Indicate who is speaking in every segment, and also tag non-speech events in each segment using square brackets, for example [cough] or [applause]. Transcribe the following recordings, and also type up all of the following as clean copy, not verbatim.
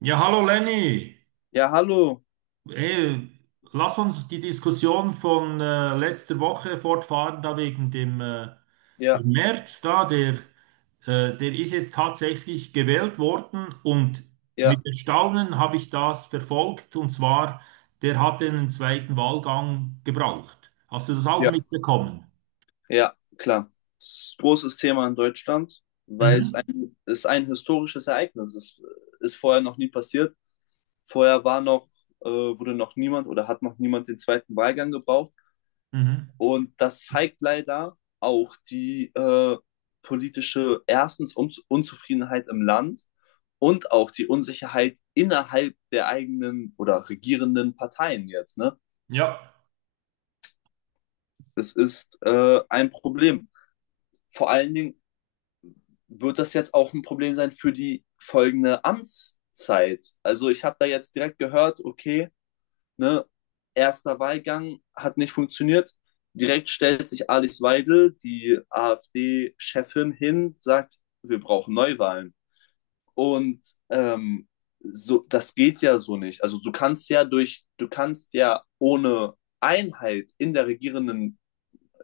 Speaker 1: Ja, hallo Lenny.
Speaker 2: Ja, hallo.
Speaker 1: Ey, lass uns die Diskussion von letzter Woche fortfahren, da wegen
Speaker 2: Ja,
Speaker 1: dem Merz da, der ist jetzt tatsächlich gewählt worden und
Speaker 2: ja,
Speaker 1: mit Erstaunen habe ich das verfolgt und zwar, der hat einen zweiten Wahlgang gebraucht. Hast du das auch
Speaker 2: ja,
Speaker 1: mitbekommen?
Speaker 2: ja, klar. Das ist ein großes Thema in Deutschland, weil es
Speaker 1: Mhm.
Speaker 2: ein, es ein historisches Ereignis ist. Ist vorher noch nie passiert. Vorher war noch, wurde noch niemand oder hat noch niemand den zweiten Wahlgang gebraucht.
Speaker 1: Mhm.
Speaker 2: Und das zeigt leider auch die politische, erstens Unzufriedenheit im Land und auch die Unsicherheit innerhalb der eigenen oder regierenden Parteien jetzt, ne?
Speaker 1: Ja.
Speaker 2: Das ist ein Problem, vor allen Dingen wird das jetzt auch ein Problem sein für die folgende Amtszeit. Also ich habe da jetzt direkt gehört, okay, ne, erster Wahlgang hat nicht funktioniert. Direkt stellt sich Alice Weidel, die AfD-Chefin, hin, sagt, wir brauchen Neuwahlen. Und ähm, so, das geht ja so nicht. Also du kannst ja ohne Einheit in der Regierenden,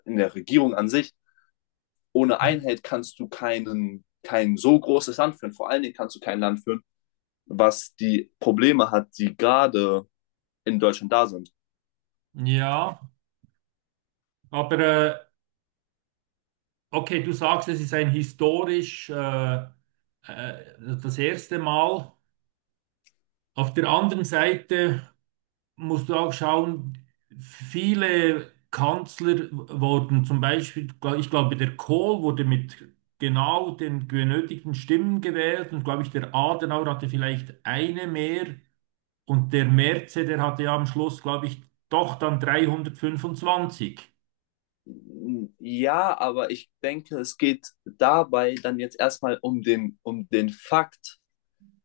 Speaker 2: in der Regierung an sich, ohne Einheit kannst du kein so großes Land führen. Vor allen Dingen kannst du kein Land führen, was die Probleme hat, die gerade in Deutschland da sind.
Speaker 1: Ja, aber äh, okay, du sagst, es ist ein historisch äh, das erste Mal. Auf der anderen Seite musst du auch schauen, viele Kanzler wurden zum Beispiel, ich glaube, der Kohl wurde mit genau den benötigten Stimmen gewählt und glaube ich, der Adenauer hatte vielleicht eine mehr und der Merz, der hatte ja am Schluss, glaube ich, doch dann 325.
Speaker 2: Ja, aber ich denke, es geht dabei dann jetzt erstmal um um den Fakt,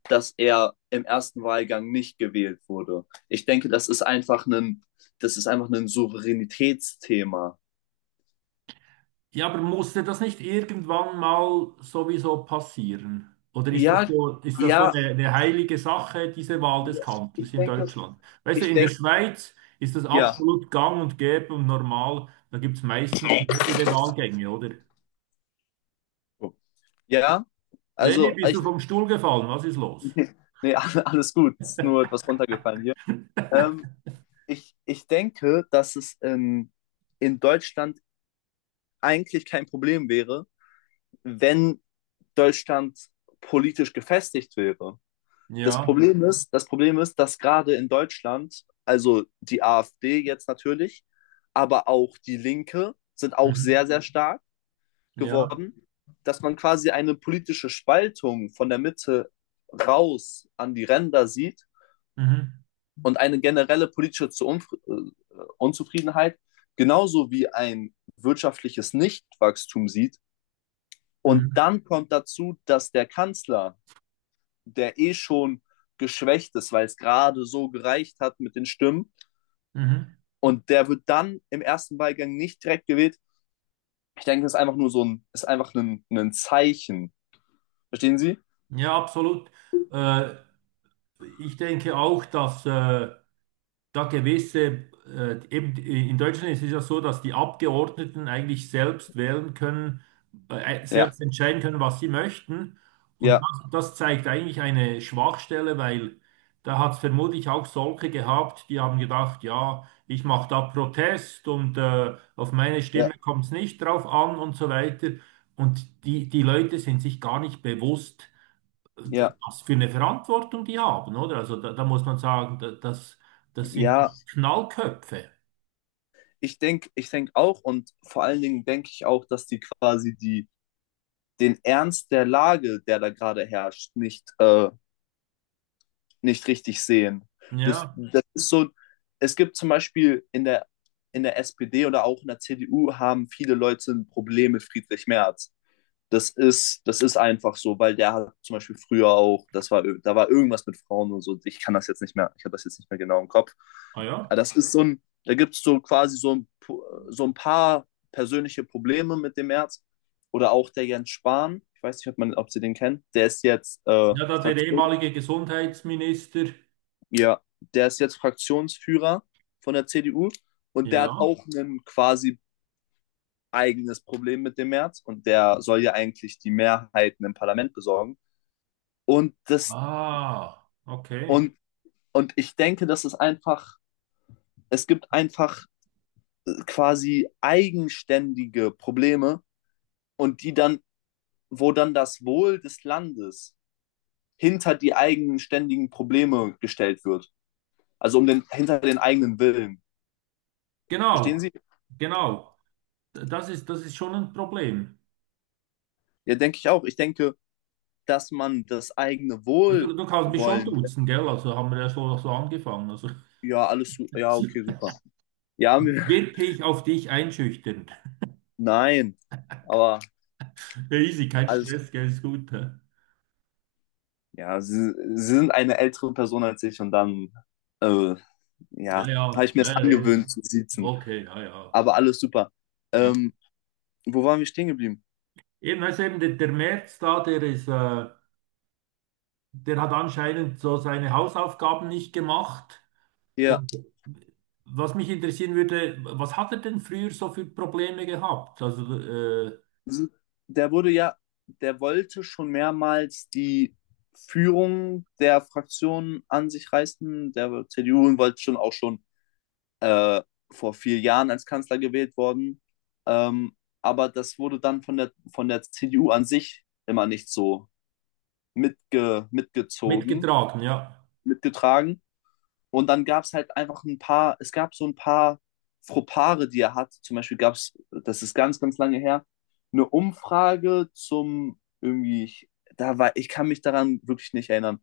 Speaker 2: dass er im ersten Wahlgang nicht gewählt wurde. Ich denke, das ist einfach ein Souveränitätsthema.
Speaker 1: Ja, aber musste das nicht irgendwann mal sowieso passieren? Oder ist das
Speaker 2: Ja,
Speaker 1: so, ist das so
Speaker 2: ja,
Speaker 1: eine, eine heilige Sache, diese Wahl des Kanzlers
Speaker 2: ich
Speaker 1: in
Speaker 2: denke,
Speaker 1: Deutschland? Weißt du,
Speaker 2: ich
Speaker 1: in der
Speaker 2: denke,
Speaker 1: Schweiz ist das
Speaker 2: ja,
Speaker 1: absolut gang und gäbe und normal. Da gibt es meistens mehrere Wahlgänge, oder?
Speaker 2: ja.
Speaker 1: Lenny,
Speaker 2: Also
Speaker 1: bist du vom Stuhl gefallen? Was ist los?
Speaker 2: nee, alles gut. Ist nur etwas runtergefallen hier. Ähm, ich denke, dass es in Deutschland eigentlich kein Problem wäre, wenn Deutschland politisch gefestigt wäre. Das
Speaker 1: Ja,
Speaker 2: Problem ist, das Problem ist, dass gerade in Deutschland, also die AfD jetzt natürlich, aber auch die Linke sind auch
Speaker 1: mhm.
Speaker 2: sehr, sehr stark
Speaker 1: Ja,
Speaker 2: geworden, dass man quasi eine politische Spaltung von der Mitte raus an die Ränder sieht
Speaker 1: mhm.
Speaker 2: und eine generelle politische Unzufriedenheit, genauso wie ein wirtschaftliches Nichtwachstum sieht. Und
Speaker 1: Mhm.
Speaker 2: dann kommt dazu, dass der Kanzler, der eh schon geschwächt ist, weil es gerade so gereicht hat mit den Stimmen,
Speaker 1: Mhm.
Speaker 2: und der wird dann im ersten Wahlgang nicht direkt gewählt. Ich denke, das ist einfach nur so ist einfach ein Zeichen. Verstehen Sie?
Speaker 1: Ja, absolut. Äh, Ich denke auch, dass da gewisse, eben in Deutschland ist es ja so, dass die Abgeordneten eigentlich selbst wählen können,
Speaker 2: Ja,
Speaker 1: selbst entscheiden können, was sie möchten. Und
Speaker 2: ja,
Speaker 1: das, das zeigt eigentlich eine Schwachstelle, weil da hat es vermutlich auch solche gehabt, die haben gedacht, ja, ich mache da Protest und auf meine Stimme
Speaker 2: ja,
Speaker 1: kommt es nicht drauf an und so weiter. Und die Leute sind sich gar nicht bewusst,
Speaker 2: ja,
Speaker 1: was für eine Verantwortung die haben, oder? Also da, da muss man sagen, das sind doch
Speaker 2: ja.
Speaker 1: Knallköpfe.
Speaker 2: Ich denke auch, und vor allen Dingen denke ich auch, dass die quasi die den Ernst der Lage, der da gerade herrscht, nicht, nicht richtig sehen.
Speaker 1: Ja,
Speaker 2: Das ist so, es gibt zum Beispiel in in der SPD oder auch in der CDU haben viele Leute ein Problem mit Friedrich Merz. Das ist einfach so, weil der hat zum Beispiel früher auch, da war irgendwas mit Frauen und so. Ich kann das jetzt nicht mehr, ich habe das jetzt nicht mehr genau im Kopf.
Speaker 1: ah
Speaker 2: Aber
Speaker 1: ja.
Speaker 2: das ist so ein, da gibt es so quasi so ein paar persönliche Probleme mit dem März. Oder auch der Jens Spahn, ich weiß nicht, ob Sie den kennen, der ist jetzt
Speaker 1: Ja, da der
Speaker 2: Fraktion,
Speaker 1: ehemalige Gesundheitsminister.
Speaker 2: ja, der ist jetzt Fraktionsführer von der CDU, und der hat
Speaker 1: Ja.
Speaker 2: auch ein quasi eigenes Problem mit dem März, und der soll ja eigentlich die Mehrheiten im Parlament besorgen. Und das,
Speaker 1: Ah, okay.
Speaker 2: und, und ich denke, das ist einfach, es gibt einfach quasi eigenständige Probleme, und wo dann das Wohl des Landes hinter die eigenständigen Probleme gestellt wird. Also um hinter den eigenen Willen. Verstehen
Speaker 1: Genau,
Speaker 2: Sie?
Speaker 1: genau. Das ist schon ein Problem.
Speaker 2: Ja, denke ich auch. Ich denke, dass man das eigene
Speaker 1: Also du kannst mich schon duzen, gell? Also haben wir ja so, so angefangen. Also
Speaker 2: Ja, ja, okay,
Speaker 1: [laughs]
Speaker 2: super. Ja, mir-
Speaker 1: wirklich auf dich einschüchtern.
Speaker 2: [laughs] nein, aber
Speaker 1: Ja, easy, kein
Speaker 2: alles
Speaker 1: Stress, gell, ist gut. Hä?
Speaker 2: ja, sie sind eine ältere Person als ich und dann, äh,
Speaker 1: Ja,
Speaker 2: ja, habe
Speaker 1: ja,
Speaker 2: ich mir es
Speaker 1: ja, ja.
Speaker 2: angewöhnt zu siezen.
Speaker 1: Okay, ja, ja.
Speaker 2: Aber alles super.
Speaker 1: Ja.
Speaker 2: Ähm, wo waren wir stehen geblieben?
Speaker 1: Also der Merz da, der hat anscheinend so seine Hausaufgaben nicht gemacht.
Speaker 2: Ja,
Speaker 1: Und was mich interessieren würde, was hat er denn früher so für Probleme gehabt?
Speaker 2: sie- der wurde ja, der wollte schon mehrmals die Führung der Fraktion an sich reißen, der CDU, und wollte schon auch schon äh, vor 4 Jahren als Kanzler gewählt worden. Ähm, aber das wurde dann von von der CDU an sich immer nicht so mitgezogen,
Speaker 1: Mitgetragen, ja.
Speaker 2: mitgetragen. Und dann gab es halt einfach ein paar, es gab so ein paar Fropare, die er hat. Zum Beispiel gab es, das ist ganz, ganz lange her, eine Umfrage zum irgendwie, da war, ich kann mich daran wirklich nicht erinnern,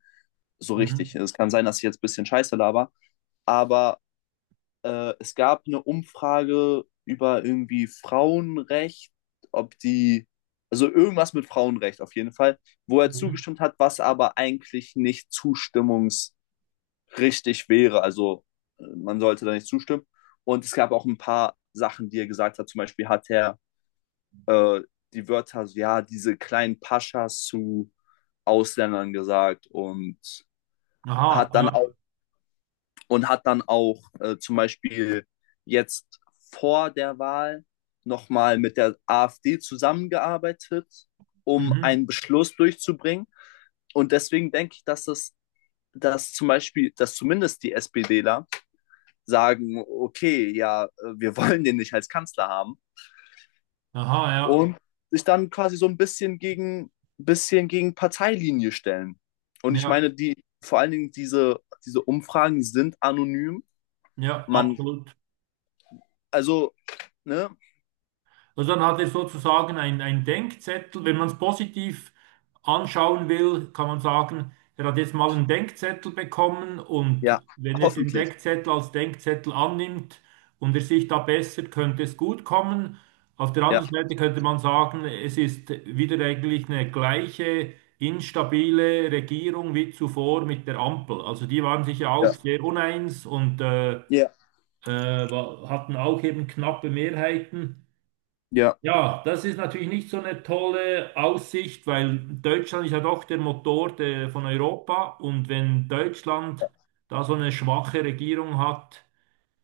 Speaker 2: so richtig.
Speaker 1: Mhm.
Speaker 2: Es kann sein, dass ich jetzt ein bisschen Scheiße laber, aber es gab eine Umfrage über irgendwie Frauenrecht, ob die, also irgendwas mit Frauenrecht auf jeden Fall, wo er
Speaker 1: Mhm.
Speaker 2: zugestimmt hat, was aber eigentlich nicht zustimmungs richtig wäre. Also man sollte da nicht zustimmen. Und es gab auch ein paar Sachen, die er gesagt hat. Zum Beispiel hat er äh, die Wörter, so, ja, diese kleinen Paschas zu Ausländern gesagt, und
Speaker 1: Aha,
Speaker 2: hat dann
Speaker 1: ja.
Speaker 2: auch, und hat dann auch zum Beispiel jetzt vor der Wahl nochmal mit der AfD zusammengearbeitet, um
Speaker 1: Mhm.
Speaker 2: einen Beschluss durchzubringen. Und deswegen denke ich, dass dass zum Beispiel, dass zumindest die SPDler sagen, okay, ja, wir [laughs] wollen den nicht als Kanzler haben,
Speaker 1: Aha, ja.
Speaker 2: und sich dann quasi so ein bisschen gegen Parteilinie stellen. Und ich
Speaker 1: Ja,
Speaker 2: meine, vor allen Dingen diese Umfragen sind anonym.
Speaker 1: ja,
Speaker 2: Man,
Speaker 1: absolut.
Speaker 2: also, ne,
Speaker 1: Also dann hat er sozusagen ein Denkzettel. Wenn man es positiv anschauen will, kann man sagen, er hat jetzt mal einen Denkzettel bekommen und
Speaker 2: ja,
Speaker 1: wenn er den
Speaker 2: hoffentlich.
Speaker 1: Denkzettel als Denkzettel annimmt und er sich da bessert, könnte es gut kommen. Auf der
Speaker 2: Ja,
Speaker 1: anderen Seite könnte man sagen, es ist wieder eigentlich eine gleiche instabile Regierung wie zuvor mit der Ampel. Also die waren sich ja
Speaker 2: ja,
Speaker 1: auch sehr uneins und äh, äh,
Speaker 2: ja,
Speaker 1: wa- hatten auch eben knappe Mehrheiten.
Speaker 2: ja,
Speaker 1: Ja, das ist natürlich nicht so eine tolle Aussicht, weil Deutschland ist ja doch der Motor von Europa und wenn Deutschland da so eine schwache Regierung hat,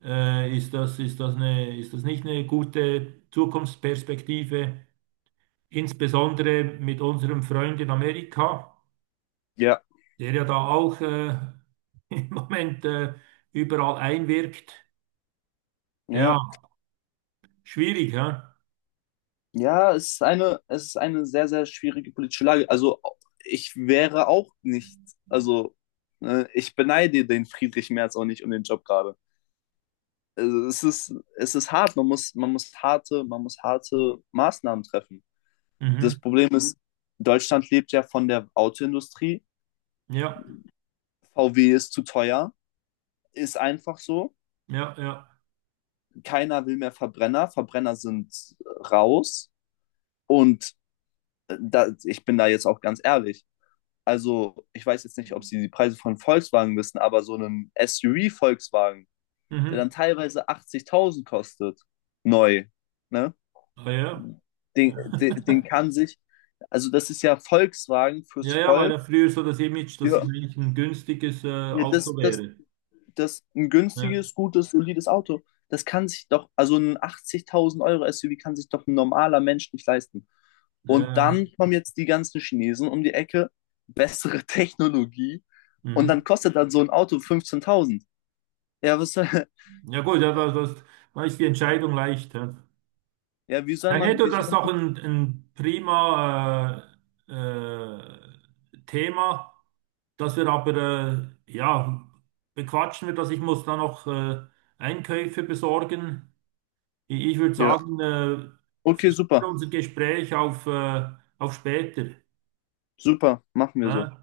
Speaker 1: ist das ist das nicht eine gute Zukunftsperspektive, insbesondere mit unserem Freund in Amerika,
Speaker 2: ja,
Speaker 1: der ja da auch [laughs] im Moment überall einwirkt. Ja,
Speaker 2: ja.
Speaker 1: schwierig, ja?
Speaker 2: Ja, es ist eine sehr, sehr schwierige politische Lage. Ich wäre auch nicht, also, ne, ich beneide den Friedrich Merz auch nicht um den Job gerade. Also es ist hart. Man muss harte Maßnahmen treffen. Das
Speaker 1: Mhm.
Speaker 2: Problem ist, Deutschland lebt ja von der Autoindustrie.
Speaker 1: Ja,
Speaker 2: VW ist zu teuer, ist einfach so.
Speaker 1: ja, ja.
Speaker 2: Keiner will mehr Verbrenner. Verbrenner sind raus. Und ich bin da jetzt auch ganz ehrlich. Also, ich weiß jetzt nicht, ob Sie die Preise von Volkswagen wissen, aber so einem SUV-Volkswagen, der dann
Speaker 1: Mhm.
Speaker 2: teilweise 80.000 kostet, neu, ne?
Speaker 1: Ah, ja.
Speaker 2: Den
Speaker 1: [laughs]
Speaker 2: kann sich, also das ist ja Volkswagen fürs
Speaker 1: Ja, ja, war ja
Speaker 2: Volk.
Speaker 1: früher so das Image, dass es
Speaker 2: Ja,
Speaker 1: eigentlich ein günstiges
Speaker 2: ja
Speaker 1: Auto
Speaker 2: das, das,
Speaker 1: wäre.
Speaker 2: das ein
Speaker 1: Ja,
Speaker 2: günstiges, gutes, solides Auto. Das kann sich doch, also ein 80.000 € SUV kann sich doch ein normaler Mensch nicht leisten.
Speaker 1: ja,
Speaker 2: Und
Speaker 1: ja.
Speaker 2: dann kommen jetzt die ganzen Chinesen um die Ecke, bessere [laughs] Technologie, und
Speaker 1: Mhm.
Speaker 2: dann kostet dann so ein Auto 15.000. Ja, was, soll-
Speaker 1: Ja gut, da ist die Entscheidung leicht. Ja.
Speaker 2: [laughs] ja,
Speaker 1: Ja, hätte
Speaker 2: wie
Speaker 1: das
Speaker 2: soll
Speaker 1: doch
Speaker 2: man,
Speaker 1: ein prima äh, äh, Thema, dass wir aber, ja, bequatschen wir das. Ich muss da noch Einkäufe besorgen. Ich würde
Speaker 2: ja,
Speaker 1: sagen,
Speaker 2: okay,
Speaker 1: verschieben wir
Speaker 2: super,
Speaker 1: unser Gespräch auf später.
Speaker 2: super, machen wir so.
Speaker 1: Ne?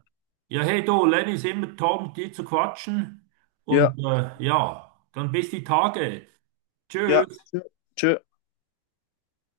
Speaker 1: Ja, hey du, Lenny ist immer toll, mit dir zu quatschen.
Speaker 2: Ja,
Speaker 1: Und ja, dann bis die Tage.
Speaker 2: ja,
Speaker 1: Tschüss.
Speaker 2: tschö.